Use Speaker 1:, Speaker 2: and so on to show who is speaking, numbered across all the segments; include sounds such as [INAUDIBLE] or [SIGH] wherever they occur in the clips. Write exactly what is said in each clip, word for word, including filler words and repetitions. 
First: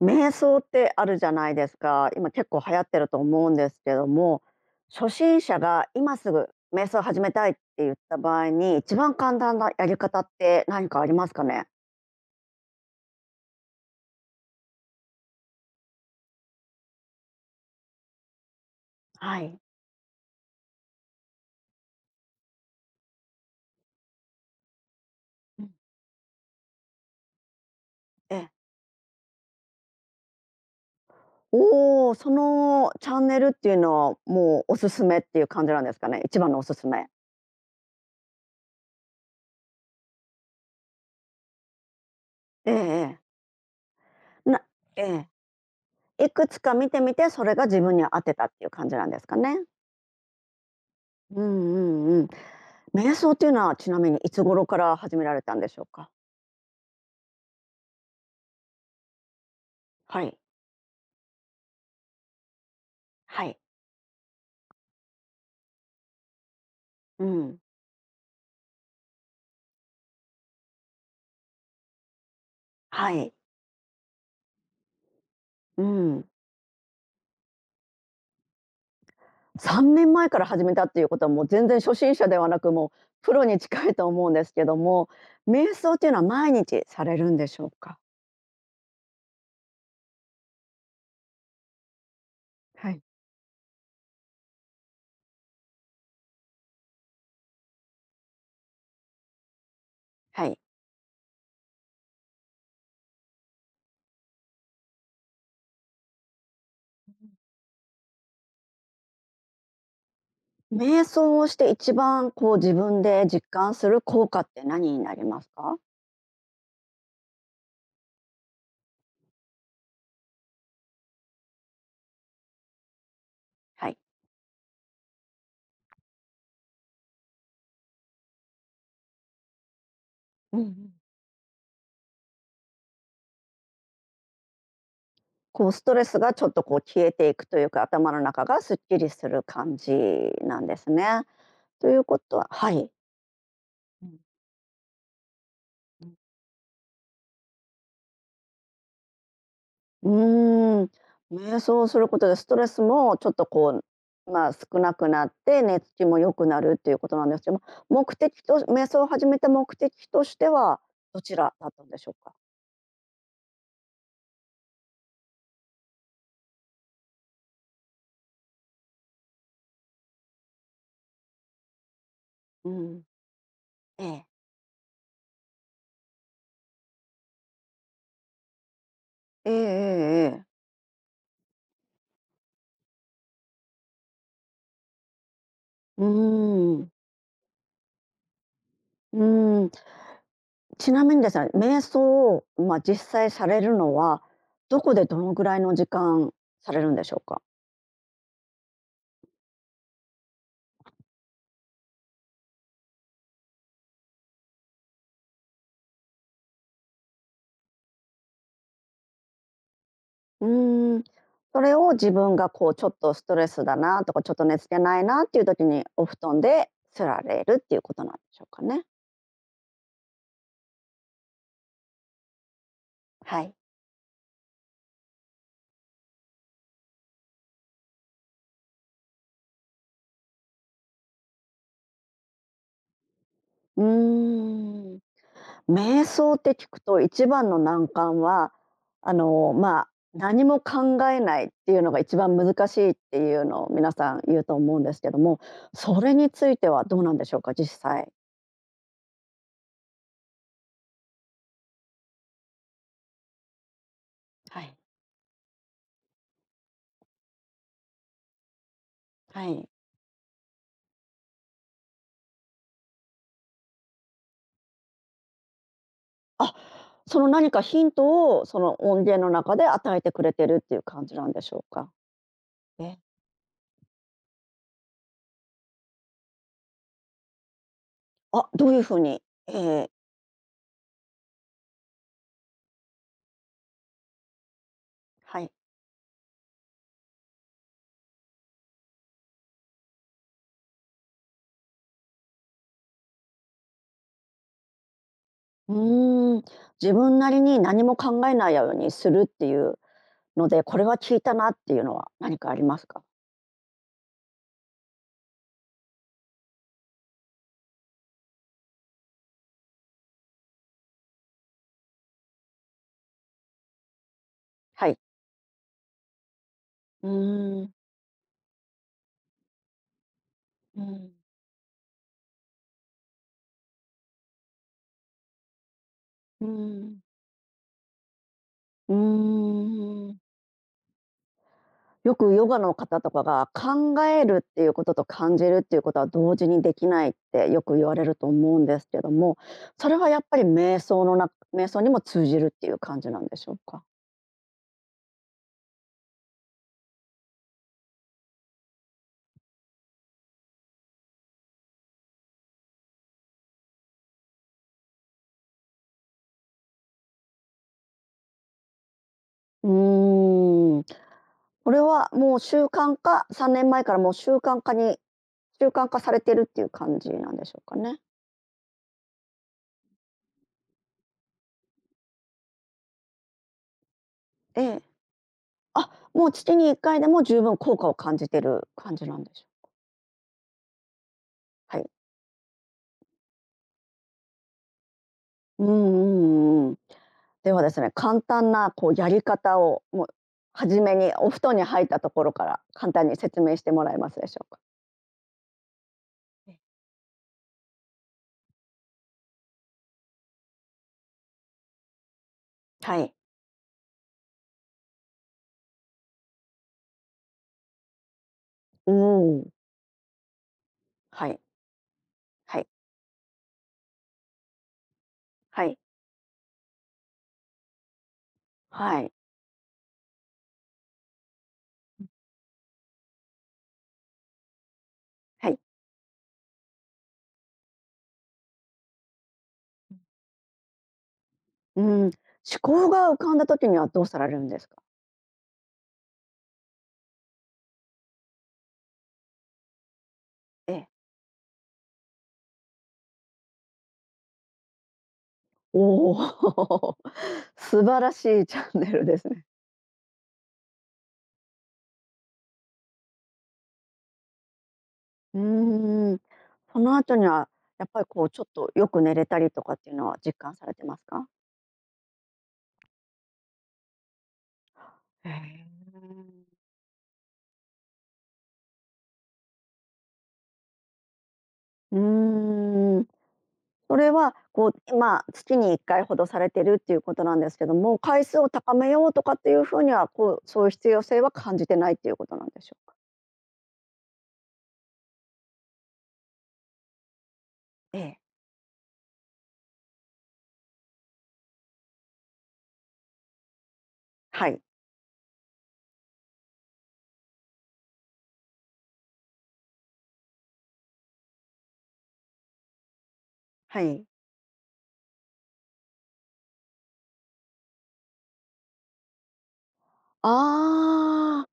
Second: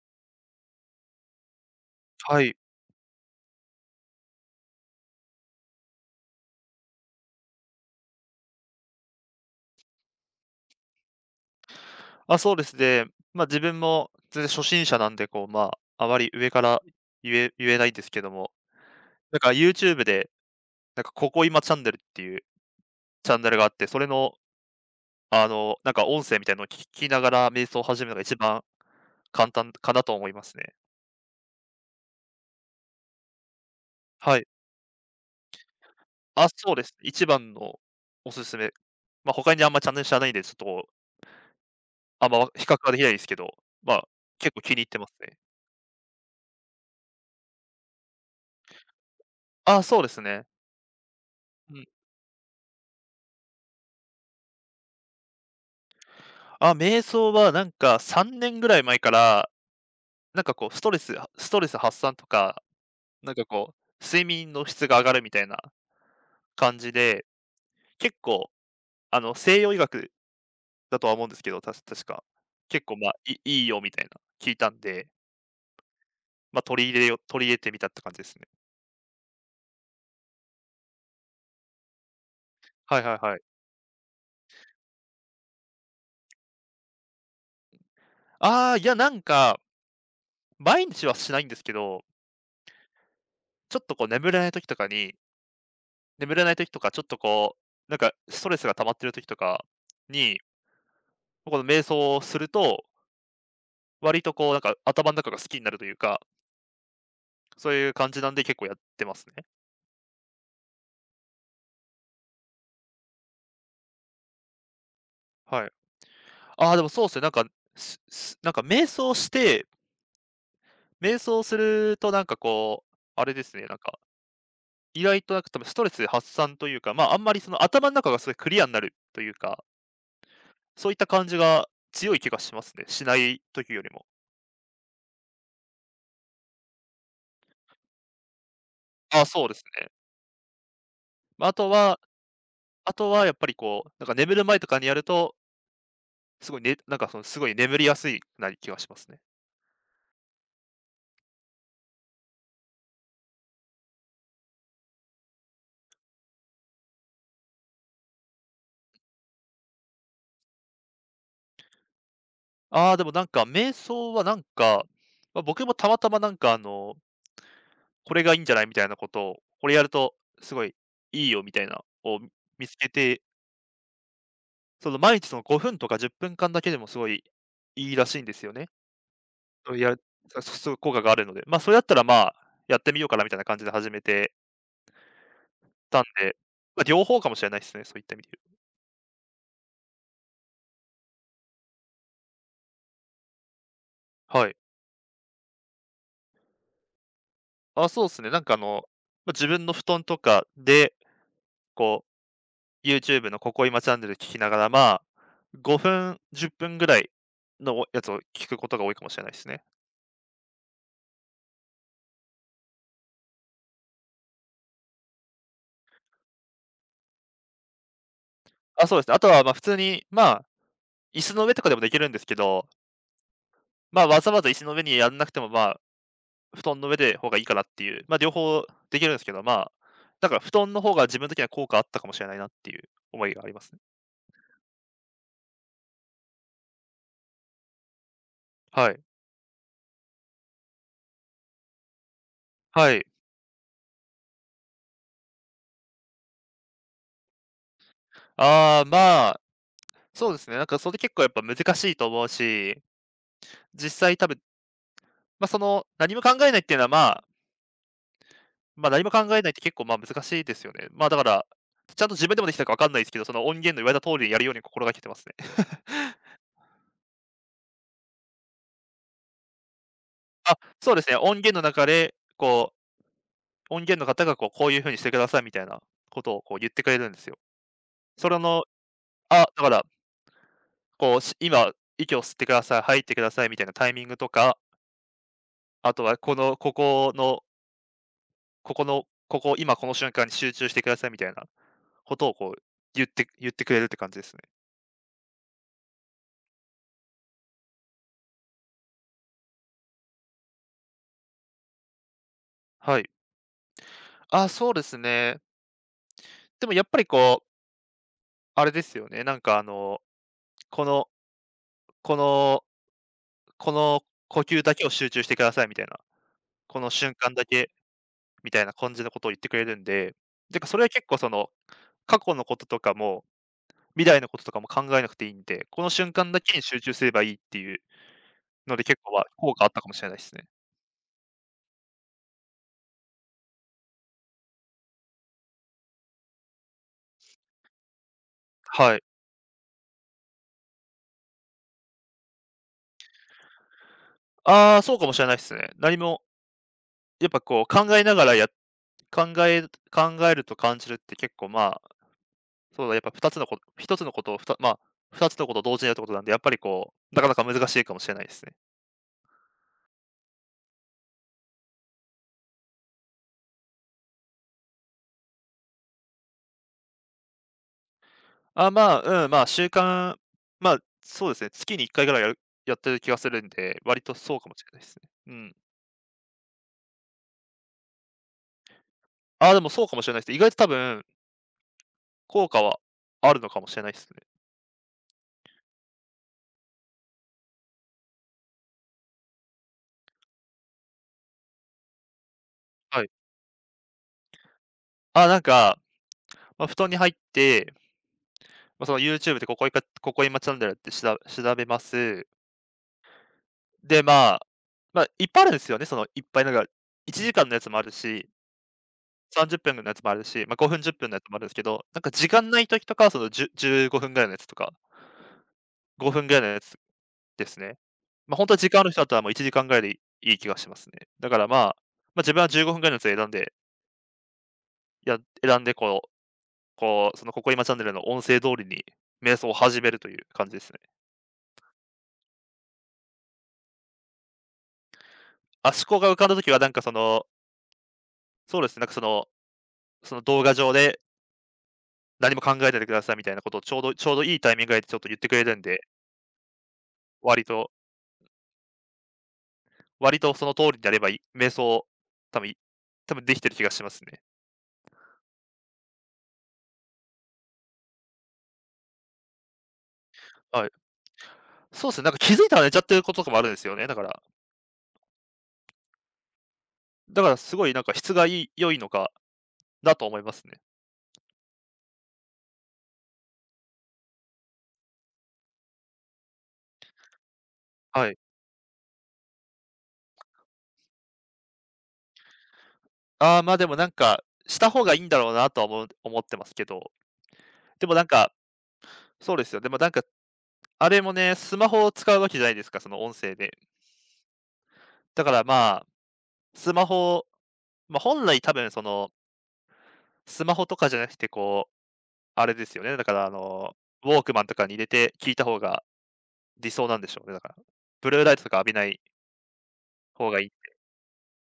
Speaker 1: 瞑想ってあるじゃないですか。今
Speaker 2: は
Speaker 1: 結
Speaker 2: い。
Speaker 1: 構流行ってると思うんですけども、初心者が今すぐ瞑想始めたいって言った場合に、一番簡単なやり方って何かありますかね？
Speaker 2: あ、そうですね。ま、自分も全然初心者なんで、こう、まあ、あまり上から言え言えないんですけども、な
Speaker 1: は
Speaker 2: んか
Speaker 1: い。
Speaker 2: YouTube で、なんかここ今チャンネルっていうチャンネルがあって、それの、あ
Speaker 1: うん。
Speaker 2: の、なんか音声みたいなのを聞きながら瞑想を始めるのが
Speaker 1: え
Speaker 2: 一
Speaker 1: え。
Speaker 2: 番簡単かなと思いますね。
Speaker 1: おお、そのチャンネルっていうのは、
Speaker 2: はい。
Speaker 1: もうおすすめっていう感じなんですかね？一
Speaker 2: あ、
Speaker 1: 番のお
Speaker 2: そ
Speaker 1: す
Speaker 2: うで
Speaker 1: す
Speaker 2: す。
Speaker 1: め。
Speaker 2: 一番のおすすめ。ま、他にあんまチャンネル知らないんで、ちょっと、あんま比
Speaker 1: え
Speaker 2: 較はできないで
Speaker 1: ええ
Speaker 2: すけど、ま、
Speaker 1: え。
Speaker 2: 結構
Speaker 1: な
Speaker 2: 気に入ってます
Speaker 1: え
Speaker 2: ね。
Speaker 1: え。いくつか見てみて、それが自分に合ってたっていう感じなんですかね？
Speaker 2: あ、そうですね。
Speaker 1: う
Speaker 2: うん。
Speaker 1: んうんうん。瞑想っていうのは、ちなみにいつ頃から始められたんでしょうか？
Speaker 2: あ、瞑想はなんかさんねんぐらい前から
Speaker 1: はい。
Speaker 2: なんかこう、ストレスストレス発散とか、なんか
Speaker 1: はい。
Speaker 2: こう、睡眠の質が上がるみたいな感じ
Speaker 1: う
Speaker 2: で、
Speaker 1: ん。
Speaker 2: 結構あの、西洋医学だとは思うんですけど、たし確か。結構、ま
Speaker 1: は
Speaker 2: あ、
Speaker 1: い。
Speaker 2: いいいよみたいな聞いたんで、
Speaker 1: うん。
Speaker 2: まあ、取り入れよ取り入れてみたって感じですね。
Speaker 1: さんねんまえから始めたっていうことは、もう全然初心者ではなく、も
Speaker 2: は
Speaker 1: う
Speaker 2: いはい
Speaker 1: プ
Speaker 2: はい。
Speaker 1: ロに近いと思うんですけども、瞑想っていうのは毎日されるんでしょうか？
Speaker 2: ああ、いやなんか、毎日はしないんですけど、
Speaker 1: はい。
Speaker 2: ちょっとこう眠れない時とかに眠れない時とかちょっとこう、なんかストレスが溜まってる時とかに、
Speaker 1: はい。
Speaker 2: この瞑想をすると、割とこうなんか頭の中が好きになるというか、そういう感じなんで、結構やってますね。
Speaker 1: 瞑想をして一番こう自分で実感する効果って何になります
Speaker 2: はい。
Speaker 1: か？
Speaker 2: ああ、でもそうっすね、なんか、すすなんか瞑想して、瞑想するとなんかこう、あれですね、なん
Speaker 1: は
Speaker 2: か、
Speaker 1: い。
Speaker 2: 意外となんか多分ストレス発散というか、まあ、あんまりその頭の中がすごいクリアになるというか、
Speaker 1: うんう
Speaker 2: そう
Speaker 1: ん。
Speaker 2: いった感じが強い気がしますね。しない時よりも。
Speaker 1: こうストレスがちょっとこう消えていくというか、頭の中がすっきり
Speaker 2: ああ、
Speaker 1: する
Speaker 2: そうです
Speaker 1: 感
Speaker 2: ね。
Speaker 1: じなんですね。
Speaker 2: ま、ああと
Speaker 1: とい
Speaker 2: は
Speaker 1: うことははい。
Speaker 2: あとはやっぱりこう、なん
Speaker 1: う
Speaker 2: か
Speaker 1: ん。
Speaker 2: 眠る前とかにやると、すごいねなんかそのすごい眠りやすいな気がしますね。
Speaker 1: うーん、瞑想をすることでストレスもちょっとこう、まあ、少なくなって寝つきも良くなるっていうことなんですけども、目的と瞑想を始めた目的としてはどちらだったんでしょうか？
Speaker 2: ああ、でもなんか瞑想はなんか、まあ、僕もたまたまなんかあのこれがいいんじゃないみたいなことを、これやるとすごいいいよみたいなを見
Speaker 1: う
Speaker 2: つけ
Speaker 1: ん。
Speaker 2: て、
Speaker 1: ええ。
Speaker 2: その毎日そのごふんとかじゅっぷんかんだけでもすごいいいらしいんですよね。
Speaker 1: えええ
Speaker 2: それやる
Speaker 1: ええ
Speaker 2: あ
Speaker 1: え。
Speaker 2: そう効果があるので、まあ、それだったら、まあ、やってみようかなみたいな感じで始めてたん
Speaker 1: う
Speaker 2: で、
Speaker 1: ー
Speaker 2: ま、
Speaker 1: ん。
Speaker 2: 両方かもしれないですね、そういった意味で
Speaker 1: うーん。ちなみにですね、瞑想を、まあ、実際されるのは、
Speaker 2: 言う。はい。
Speaker 1: どこでどのぐらいの時間されるんでしょうか？
Speaker 2: あ、そうすね、なんかあの、ま、自分の布団とかで、こう YouTube のここいまチャンネル聞きながら、まあ、ごふん、じゅっぷんぐらいのやつを聞くことが多いかもしれないですね。
Speaker 1: うーん、それを自分がこうちょっとストレスだなとか、ちょっと寝つけないなっていう時にお布団で釣られるっていうことなんでしょうかね。
Speaker 2: あ、そうですね。あとは、まあ、普通に、まあ、椅子の上とかでもできるんですけど、
Speaker 1: はい。
Speaker 2: まあ、わざわざ椅子の上にやんなくても、まあ、布団の上で方がいいかなっていう、まあ、両方できるんですけど、まあ、だから布団の方が自分的には効果あったかもしれないなっていう思いがありますね。
Speaker 1: うーん。瞑想って聞くと一番の難関は、
Speaker 2: はい。
Speaker 1: あの、まあ、何も考えないっていうのが一番難しい
Speaker 2: は
Speaker 1: っ
Speaker 2: い。
Speaker 1: ていうのを皆さん言うと思うんですけども、それについてはどうなんでしょうか、実際。
Speaker 2: ああ、まあ、そうですね。なんかそれ結構やっぱ難しいと思うし、実際多分、
Speaker 1: はい。
Speaker 2: まあ、その、何も考えないっていうのは、まあ、まあ、何も考えないっ
Speaker 1: は
Speaker 2: て
Speaker 1: い。
Speaker 2: 結構、まあ、難しいですよね。まあ、だから、ちゃんと自分でもできたかわかんないですけど、その音源の言われた通りにやるように心がけてますね。
Speaker 1: その何かヒントを、その音源の中で与えてくれて
Speaker 2: あ、
Speaker 1: るっていう
Speaker 2: そうで
Speaker 1: 感
Speaker 2: す
Speaker 1: じ
Speaker 2: ね。
Speaker 1: なん
Speaker 2: 音
Speaker 1: で
Speaker 2: 源
Speaker 1: し
Speaker 2: の
Speaker 1: ょう
Speaker 2: 中
Speaker 1: か？
Speaker 2: で、こう、
Speaker 1: え
Speaker 2: 音源の方がこう、こういう風にしてくださいみたいなことをこう言ってくれるんですよ。それ
Speaker 1: あ、
Speaker 2: の
Speaker 1: どういう風に
Speaker 2: あ、
Speaker 1: え
Speaker 2: だから、
Speaker 1: ー
Speaker 2: こう、し今、息を吸ってください、吐いてくださいみたいなタイミングとか、
Speaker 1: はい。
Speaker 2: あとはこの、ここの、ここの、ここ、今この瞬間に集中してくださいみたいなことをこう言って言ってくれるって感じですね。
Speaker 1: うーん、自分なりに何も考えないようにするっていうので、これは聞いたなっていうのは何かあります
Speaker 2: は
Speaker 1: か？
Speaker 2: い。あ、そうですね。でもやっぱりこう、あれですよね、なんかあの、このこのこの呼吸だけ
Speaker 1: は
Speaker 2: を
Speaker 1: い。
Speaker 2: 集中してくださいみたいな、この
Speaker 1: う
Speaker 2: 瞬間だ
Speaker 1: ー
Speaker 2: け
Speaker 1: ん、
Speaker 2: みたいな感じのことを言ってくれるんで、てかそ
Speaker 1: う
Speaker 2: れは結
Speaker 1: ん、
Speaker 2: 構その、過去のこととかも、未来のこととかも考えなくていいんで、この瞬間だ
Speaker 1: うー
Speaker 2: けに集中
Speaker 1: ん、
Speaker 2: すればいいっていうので、
Speaker 1: う
Speaker 2: 結構は
Speaker 1: ー
Speaker 2: 効果あったかもしれないで
Speaker 1: ん。
Speaker 2: すね。
Speaker 1: よくヨガの方とかが、考えるっていうことと感じるっていうことは同時にできないってよく言われると思うんです
Speaker 2: は
Speaker 1: け
Speaker 2: い。
Speaker 1: ども、それはやっぱり瞑想のな瞑想にも通じるっていう感じなんでしょうか？
Speaker 2: ああ、そうかもしれないですね。何も、やっぱこう考えながらや考え考えると感じるって結構まあ、そうだ、やっぱ2つのことひとつのことをふたまあ、ふたつのことを同時にやるってことなんで、やっぱりこう、なかなか難しいかもしれないですね。
Speaker 1: うーん。これはもう習慣化さんねんまえからもう習慣化に習慣化されてるっていう感じなんでしょうかね？
Speaker 2: あ、まあ、うん、まあ、習慣まあ、そうですね、月にいっかいぐらいやるやってる気がするんで、割とそうかも
Speaker 1: え
Speaker 2: しれない
Speaker 1: え。
Speaker 2: ですね。うん。
Speaker 1: あ、もう月にいっかいでも十分効果を感じてる感じなんでしょ
Speaker 2: あ、
Speaker 1: う？
Speaker 2: でもそうかもしれないですね。意外と多分、
Speaker 1: はい。
Speaker 2: 効果はあるのかもしれないですね。
Speaker 1: うんうんうん。ではですね、簡単なこうやり方を、もう初めにお布団に入ったところから簡
Speaker 2: は
Speaker 1: 単
Speaker 2: い。
Speaker 1: に説明してもらえますでしょうか？
Speaker 2: あ、なんか、
Speaker 1: え。
Speaker 2: まあ、布団に入って、まあ、その YouTube でここいかここいまチャンネルって調べ調べます。
Speaker 1: はい。
Speaker 2: で、まあ、まあ、いっぱいあるんですよね、そのいっぱいなんか、いちじかんのやつもあるし、
Speaker 1: うん。
Speaker 2: さんじゅっぷんのやつもあるし、まあ、ごふん、じゅっぷんのやつ
Speaker 1: は
Speaker 2: もあ
Speaker 1: い。
Speaker 2: るんですけど、なんか時間
Speaker 1: は
Speaker 2: ない
Speaker 1: い。
Speaker 2: 時とかはその、じゅじゅうごふんぐらいのやつとか、
Speaker 1: はい。
Speaker 2: ごふんぐらいのやつですね。ま、あ本当は時間ある
Speaker 1: は
Speaker 2: 人だっ
Speaker 1: い。
Speaker 2: たらもういちじかんぐらいでいい気がしますね。だから、まあ、まあ、自分はじゅうごふんぐらいのやつを選んで、や
Speaker 1: はい。
Speaker 2: 選んで、こうこう、そのここ今チャンネルの音声通りに瞑想を始めるという感じですね。
Speaker 1: うん。思考が浮かんだ時にはどうされるんですか？
Speaker 2: あ、思考が浮かんだ時はなんかその、そうですね、なんかそのその動画
Speaker 1: え
Speaker 2: 上
Speaker 1: え。
Speaker 2: で何も考えないでくださいみたいなことをちょうどちょうどいいタイミングでちょっと言ってくれるんで、
Speaker 1: おお、
Speaker 2: 割
Speaker 1: [LAUGHS]
Speaker 2: と
Speaker 1: 素晴らしいチャンネルですね。
Speaker 2: 割とその通りにあればいい瞑想、多分い多分できてる気がしますね。
Speaker 1: うーん。その後には、やっぱりこうちょっとよく寝れたりとかっていうのは実感
Speaker 2: は
Speaker 1: さ
Speaker 2: い。
Speaker 1: れてますか？
Speaker 2: そうですね、なんか気づいたら寝ちゃってることとかもあるんですよね、だから。
Speaker 1: へえ。
Speaker 2: だからすごいなんか質がいい良いのかだと思いますね。
Speaker 1: うーん、それはこう、まあ、月にいっかいほどされてるっていうことなんですけども、
Speaker 2: はい。
Speaker 1: 回数を高めようとかっていうふうには、こう、そういう必要性は感じてないっていうことなんでしょうか？
Speaker 2: ああ、まあ、でもなんか、した方がいいんだろうなとは思う思ってますけど、でも
Speaker 1: え
Speaker 2: なん
Speaker 1: え。
Speaker 2: か、そうですよ、でもなんか、あれもね、スマホを使うわけじゃないですか、その音声で。
Speaker 1: はい、
Speaker 2: だからまあ、スマホ、ま、本来多分その、スマホとかじゃなくてこう、あれですよね、だからあの、
Speaker 1: はい。
Speaker 2: ウォークマンとかに入れて聞いた方が理想なんでしょうね、だから。ブルーライトとか浴びない方がいい、
Speaker 1: ああ、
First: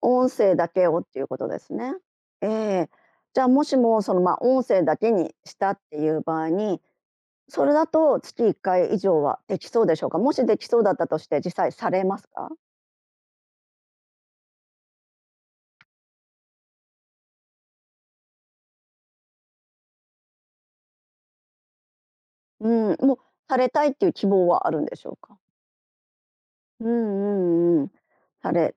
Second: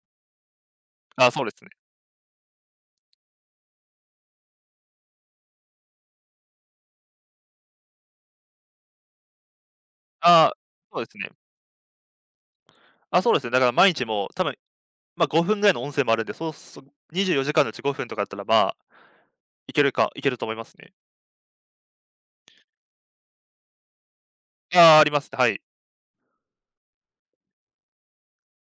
Speaker 1: 音声だけをってい
Speaker 2: あ
Speaker 1: う
Speaker 2: あ、
Speaker 1: こ
Speaker 2: そう
Speaker 1: と
Speaker 2: で
Speaker 1: で
Speaker 2: すね。
Speaker 1: すね。ええ。じゃあ、もしもその、ま、音声だけにしたっていう場合に、それだと月いっかい以上はできそうでしょうか？もし
Speaker 2: ああ、
Speaker 1: できそうだっ
Speaker 2: そう
Speaker 1: た
Speaker 2: です
Speaker 1: とし
Speaker 2: ね。
Speaker 1: て、実際されますか？
Speaker 2: あ、そうですね、だから毎日もう多分まあ、ごふんぐらいの音声もあるんで、そうすにじゅうよじかんのうちごふんとかだったら、まあ、いけるかいけると思いますね。
Speaker 1: うん、もうされたいっていう希望はあるんで
Speaker 2: ああ、あ
Speaker 1: し
Speaker 2: り
Speaker 1: ょう
Speaker 2: ます
Speaker 1: か？
Speaker 2: ね、はい。
Speaker 1: うんうんうん。され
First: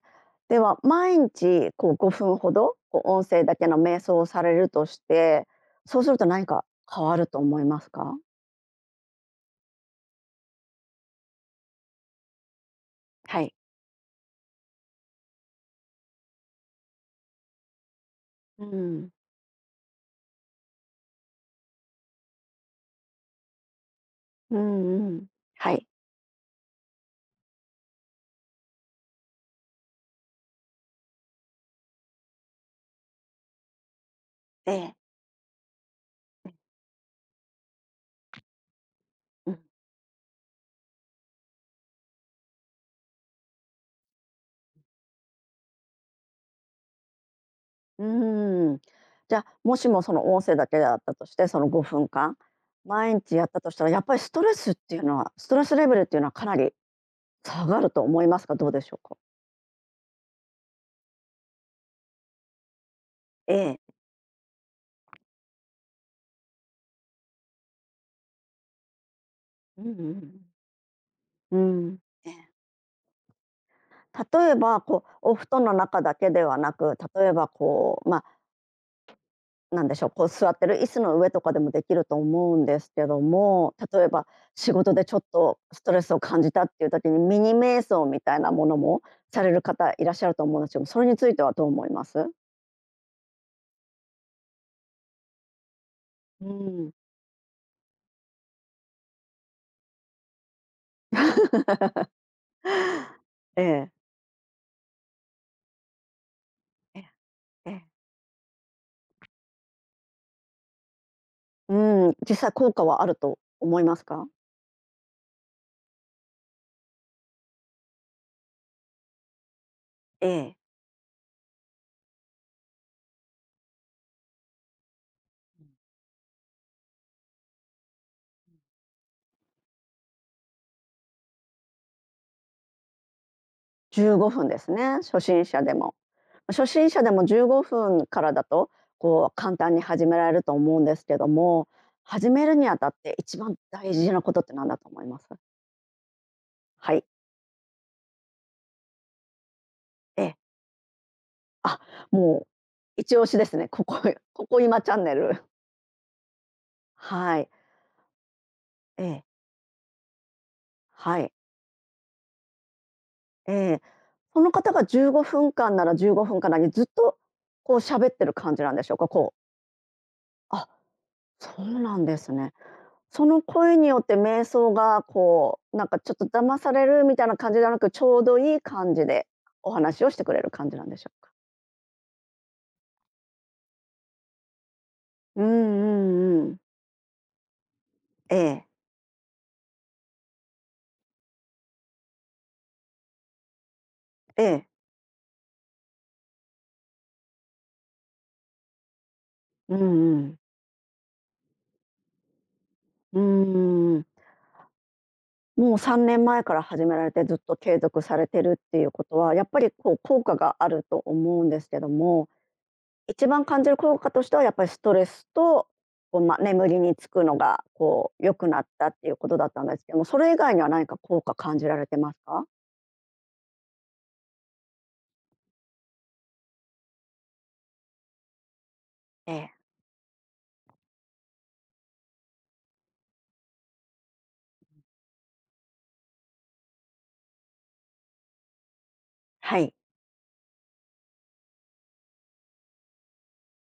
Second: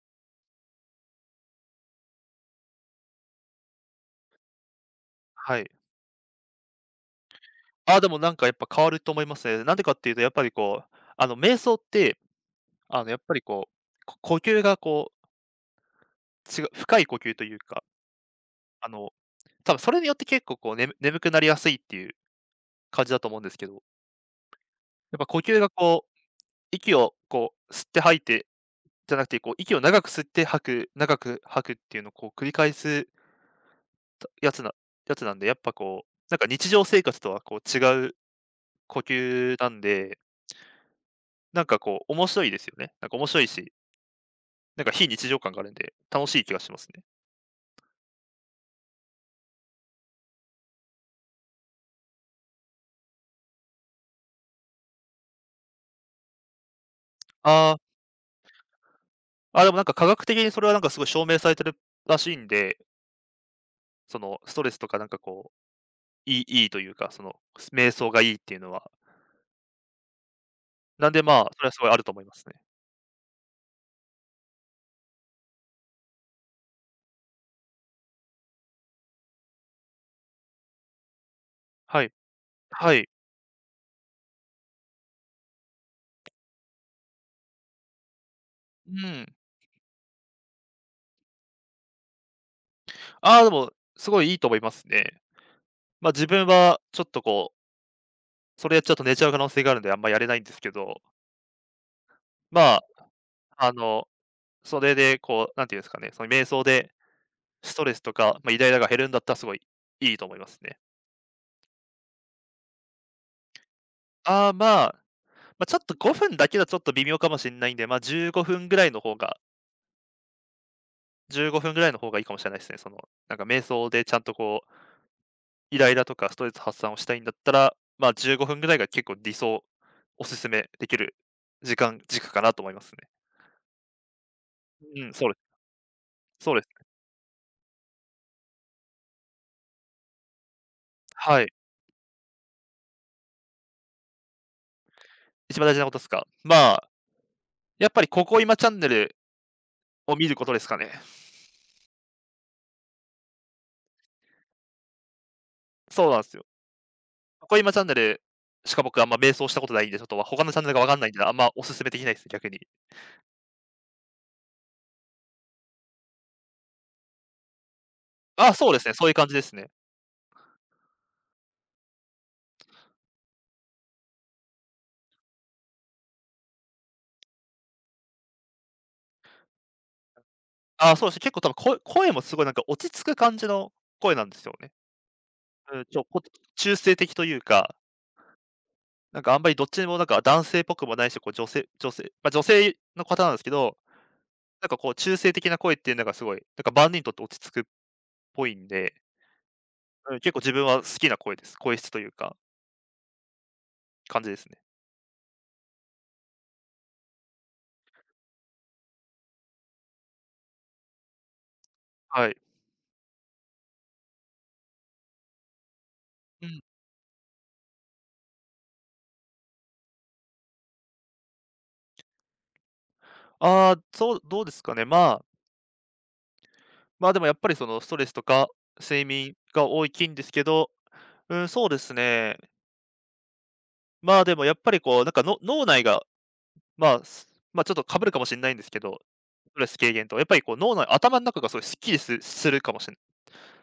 Speaker 1: では毎日こうごふんほど、こう音声だけの瞑想をされるとして、
Speaker 2: はい。
Speaker 1: そうすると何か変わると思います
Speaker 2: ああ、で
Speaker 1: か？
Speaker 2: もなんかやっぱ変わると思いますね。なんでかっていうとやっぱりこう、あの、瞑想って、あの、やっぱり
Speaker 1: はい。
Speaker 2: こう、こ呼吸がこう、違う深い呼吸というか、
Speaker 1: う
Speaker 2: あの、
Speaker 1: ん。
Speaker 2: 多分それによって結構こう、ね眠くなりやすいっていう感じだと思うんですけど、
Speaker 1: うんう
Speaker 2: やっぱ
Speaker 1: ん。
Speaker 2: 呼吸が
Speaker 1: はい。
Speaker 2: こう、息をこう、吸って吐いてじゃなくて、こう、息を長く吸って吐く、長く吐くっていうのをこう繰り返すやつ
Speaker 1: え
Speaker 2: な
Speaker 1: え。
Speaker 2: やつなんで、やっぱこう、なんか日常生活とはこう違う呼
Speaker 1: う
Speaker 2: 吸
Speaker 1: ん。
Speaker 2: なんで、なんかこう面白いですよね。なんか面白いし、なんか非日常感があるんで、楽しい気がしますね。
Speaker 1: うーん。じゃあ、もしもその音声だけだったとして、そのごふんかん、毎日やったとしたら、やっぱりストレスっていうのはストレスレベルっていうのはかなり下
Speaker 2: あ
Speaker 1: がると思いますか？どうでしょうか？
Speaker 2: あ、あ、でもなんか科学的にそれはなんかすごい証明されてるらしいんで、
Speaker 1: ええ。
Speaker 2: そのストレスとかなんかこう、いいいいというか、その瞑想がいいっていうのは。
Speaker 1: うんうんうん。
Speaker 2: なんでまあ、
Speaker 1: う
Speaker 2: それはすごいあ
Speaker 1: ん。
Speaker 2: ると思い
Speaker 1: え
Speaker 2: ま
Speaker 1: え。
Speaker 2: すね。
Speaker 1: 例えば、こう、お布団の中だけではなく、例えばこう、ま、なんでしょう、こう座ってる椅子の上とかでもでき
Speaker 2: は
Speaker 1: る
Speaker 2: い。
Speaker 1: と思うんです
Speaker 2: は
Speaker 1: け
Speaker 2: い。
Speaker 1: ども、例えば仕事でちょっとストレスを感じたっていう時にミニ瞑想みたいなもの
Speaker 2: う
Speaker 1: も
Speaker 2: ん。
Speaker 1: される方いらっしゃると思うんですけど、それについてはどう思います？
Speaker 2: ああ、でも、すごいいいと思いますね。ま、自分
Speaker 1: う
Speaker 2: は
Speaker 1: ん。
Speaker 2: ちょっとこう、それやっちゃうと寝ちゃう可能性があるんで、あんまやれないんですけどま
Speaker 1: え
Speaker 2: あ、あ
Speaker 1: え。
Speaker 2: の、それでこう、なんていうんですかね、その瞑想で
Speaker 1: えええ
Speaker 2: スト
Speaker 1: え。
Speaker 2: レスとか、まあ、イライラが減るんだったらすごいいいと思いますね。
Speaker 1: うん、実際効果はあると思いますか？
Speaker 2: ああ、まあ、まあ、ちょっとごふんだけだとちょっと微妙かもしれないんで、ま、あじゅうごふんぐらいの方が
Speaker 1: ええ。
Speaker 2: 15分ぐらいの方がいいかもしれないですね。その、なんか瞑想でちゃんとこう、イライラとかストレス発散をしたいんだったら、まあ、じゅうごふんぐらいが結構理想、おすすめできる時間軸かなと思いますね。
Speaker 1: じゅうごふんですね、
Speaker 2: うん、
Speaker 1: 初
Speaker 2: そうで
Speaker 1: 心
Speaker 2: す。
Speaker 1: 者でも。
Speaker 2: そうで
Speaker 1: 初
Speaker 2: す。
Speaker 1: 心者でもじゅうごふんからだと、こう簡単に始められると思うんですけど
Speaker 2: はい。
Speaker 1: も、始めるにあたって一番大事なことって何だと思います？
Speaker 2: 一番大事なことですか。まあ、
Speaker 1: はい、
Speaker 2: やっぱりここ今チャンネルを
Speaker 1: え
Speaker 2: 見る
Speaker 1: え。
Speaker 2: ことですかね。
Speaker 1: あ、もう一押しですね。ここ [LAUGHS] ここ今チャンネル。
Speaker 2: そうなんですよ。
Speaker 1: は
Speaker 2: こ
Speaker 1: い。
Speaker 2: こ今チャンネルしか僕
Speaker 1: え
Speaker 2: あんま
Speaker 1: え。
Speaker 2: 迷走したことないんで、ちょっとわ他のチャンネルがわかんないん
Speaker 1: は
Speaker 2: で、あ
Speaker 1: い。
Speaker 2: んまおすすめできないですね、逆に。
Speaker 1: ええ。その方がじゅうごふんかんならじゅうごふんかんなり、ずっとこう喋ってる
Speaker 2: あ
Speaker 1: 感じ
Speaker 2: そ
Speaker 1: な
Speaker 2: う
Speaker 1: ん
Speaker 2: で
Speaker 1: で
Speaker 2: す
Speaker 1: し
Speaker 2: ね、
Speaker 1: ょう
Speaker 2: そ
Speaker 1: か？
Speaker 2: ういう感じ
Speaker 1: こう、
Speaker 2: ですね。
Speaker 1: あ、そうなんですね。その声によって瞑想がこう、なんかちょっと騙されるみたいな感じではなく、ちょうどいい感じでお話をしてくれる感じなん
Speaker 2: あ
Speaker 1: でし
Speaker 2: そう
Speaker 1: ょ
Speaker 2: ですね、
Speaker 1: う
Speaker 2: 結
Speaker 1: か？
Speaker 2: 構多分こ声もすごいなんか落ち着く感じの声なんですよね。
Speaker 1: うん
Speaker 2: うん、
Speaker 1: う
Speaker 2: ちょこ
Speaker 1: んうん。
Speaker 2: 中性的というか、
Speaker 1: ええ、
Speaker 2: なんかあんまりどっちにもなんか男性っぽくもないし、こう女性女性まあ、女性の方なんですけど、
Speaker 1: え
Speaker 2: な
Speaker 1: え。
Speaker 2: んかこう中性的な声っていうのがすごい、なんか万人にとって落ち着くっぽいんで、
Speaker 1: う
Speaker 2: う
Speaker 1: んう
Speaker 2: ん、結
Speaker 1: ん。
Speaker 2: 構自分は好きな声です。声質というか、
Speaker 1: うんうんうんうんねん、
Speaker 2: 感じですね。
Speaker 1: もうさんねんまえから始められてずっと継続されてるっていうことは、やっぱりこう効果があると思うんですけども、
Speaker 2: はい。
Speaker 1: 一番感じる効果としてはやっぱりストレスと、こう、ま、
Speaker 2: うん。
Speaker 1: 眠りにつくのがこう良くなったっていうことだったんですけども、それ以外には何か効果感じられてますか？
Speaker 2: ああ、そう、どうですかね、まあまあ、でもやっぱりそのストレスとか、睡眠
Speaker 1: ええ、
Speaker 2: が大きいんですけど、うん、そうですね。まあ、でもやっぱりこうなんかの脳内が、まあ、すまあ、ちょっとかぶるかもしれないんですけど、ス
Speaker 1: は
Speaker 2: トレ
Speaker 1: い。
Speaker 2: ス軽減とやっぱりこう脳内頭の中がすごいすっきりすするかもしれな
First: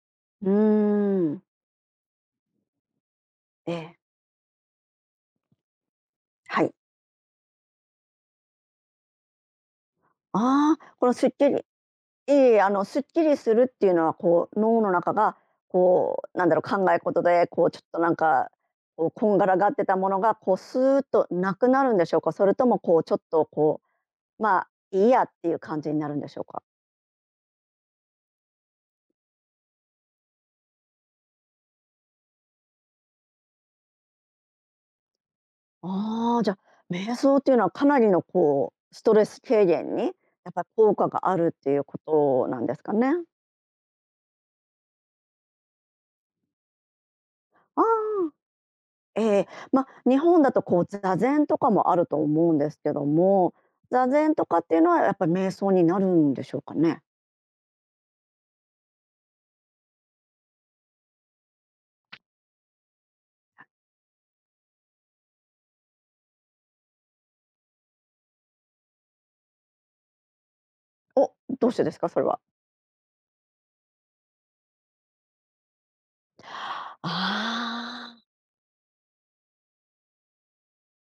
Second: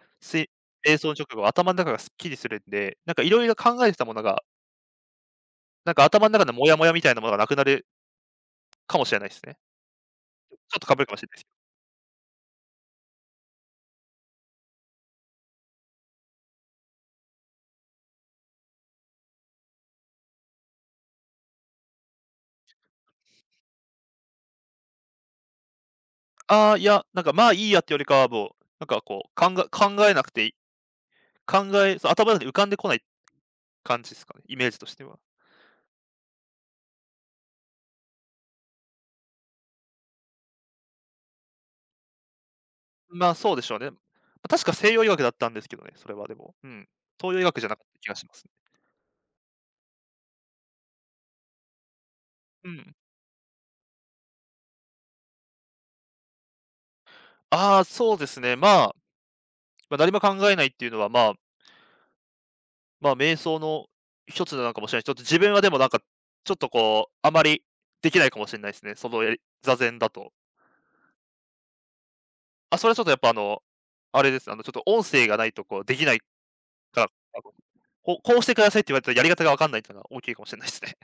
Speaker 2: いす
Speaker 1: うー
Speaker 2: 瞑想の直
Speaker 1: ん。
Speaker 2: 後頭の中がすっきりするんで、なんかいろいろ
Speaker 1: え
Speaker 2: 考えて
Speaker 1: え、
Speaker 2: たものが、なんか頭の中の
Speaker 1: は
Speaker 2: モ
Speaker 1: い。
Speaker 2: ヤモヤみたいなものがなくなるかもしれないですね。ちょ
Speaker 1: あ
Speaker 2: っとか
Speaker 1: あ、
Speaker 2: ぶる
Speaker 1: こ
Speaker 2: か
Speaker 1: の
Speaker 2: もしれ
Speaker 1: すっ
Speaker 2: ないですけ
Speaker 1: きりい
Speaker 2: ど。
Speaker 1: えいえ、あのすっきりするっていうのは、こう脳の中がこうなんだろう、考え事でこうちょっとなんか、こうこんがらがってたものが、こうスーッとなくなるんでしょうか？それともこうちょっとこう、まあ、いいやっていう感じになるんでしょうか？
Speaker 2: ああ、いや、なんか、まあ、いいやってよりかはもう、なんかこう、考え考えなくていい考えそう頭の中に浮かんでこない感じですかね、イメージとしては。
Speaker 1: ああ、じゃあ、瞑想っていうのはかなりのこうストレス軽減に、やっぱ効果があるっていうことなんですかね。
Speaker 2: まあ、そうでしょうね。ま、確か西洋医学だったんですけどね、それはでも。うん。東洋医学じゃな
Speaker 1: あ
Speaker 2: か
Speaker 1: あ。
Speaker 2: った気がしますね。
Speaker 1: ええ、まあ、日本だとこう座禅とかもあると思うん
Speaker 2: う
Speaker 1: ですけ
Speaker 2: ん。
Speaker 1: ども、座禅とかっていうのはやっぱり瞑想になるんでしょうかね？
Speaker 2: ああ、そうですね。まあ、まあ、何も考えないっていうのは、まあ、まあ、瞑想の一つなのかもしれない。ちょっと自分はでもなんか、ちょっとこう、あまりできないかもしれないですね。そのやり座禅だと。
Speaker 1: お、どうしてですか？それは。
Speaker 2: あ、それはちょっとやっぱあの、あれですね、あの、ちょっと音声がないとこうできないから、あの、
Speaker 1: あ
Speaker 2: こうこ
Speaker 1: あ。
Speaker 2: うしてくださいって言われたらやり方がわかんないっていうのが大きいかもしれないですね。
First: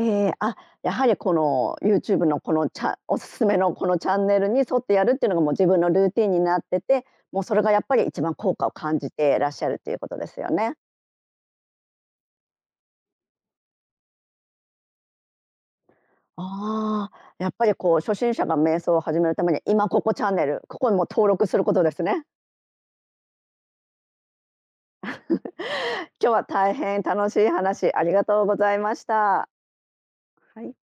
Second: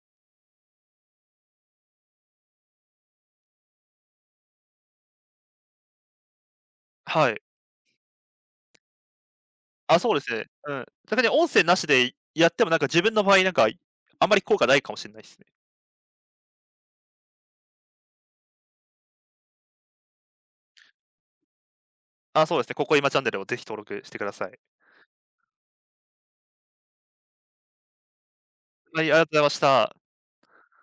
Speaker 1: ええ、あ、やはりこの YouTube のこの、チャ、おすすめのこのチャンネルに沿ってやるっていうのがもう自分のルーティンになって
Speaker 2: [LAUGHS]
Speaker 1: て、
Speaker 2: は
Speaker 1: も
Speaker 2: い。
Speaker 1: うそれがやっぱり一番効果を感じていらっしゃるってい
Speaker 2: あ、
Speaker 1: うこ
Speaker 2: そう
Speaker 1: と
Speaker 2: で
Speaker 1: で
Speaker 2: す
Speaker 1: す
Speaker 2: ね。
Speaker 1: よ
Speaker 2: う
Speaker 1: ね。
Speaker 2: ん。逆に音声なしでやってもなんか自分の場合なんか、あんまり効果ないかもしれないですね。
Speaker 1: ああ、やっぱりこう初心者が瞑想を始めるために、今ここチャンネル、ここにもう登録することですね。
Speaker 2: あ、そうですね、ここ今チャンネルをぜひ登録してください。
Speaker 1: 今日は大変楽しい話ありがとうございま
Speaker 2: はい、あ
Speaker 1: し
Speaker 2: りがとうござい
Speaker 1: た。
Speaker 2: ました。
Speaker 1: はい。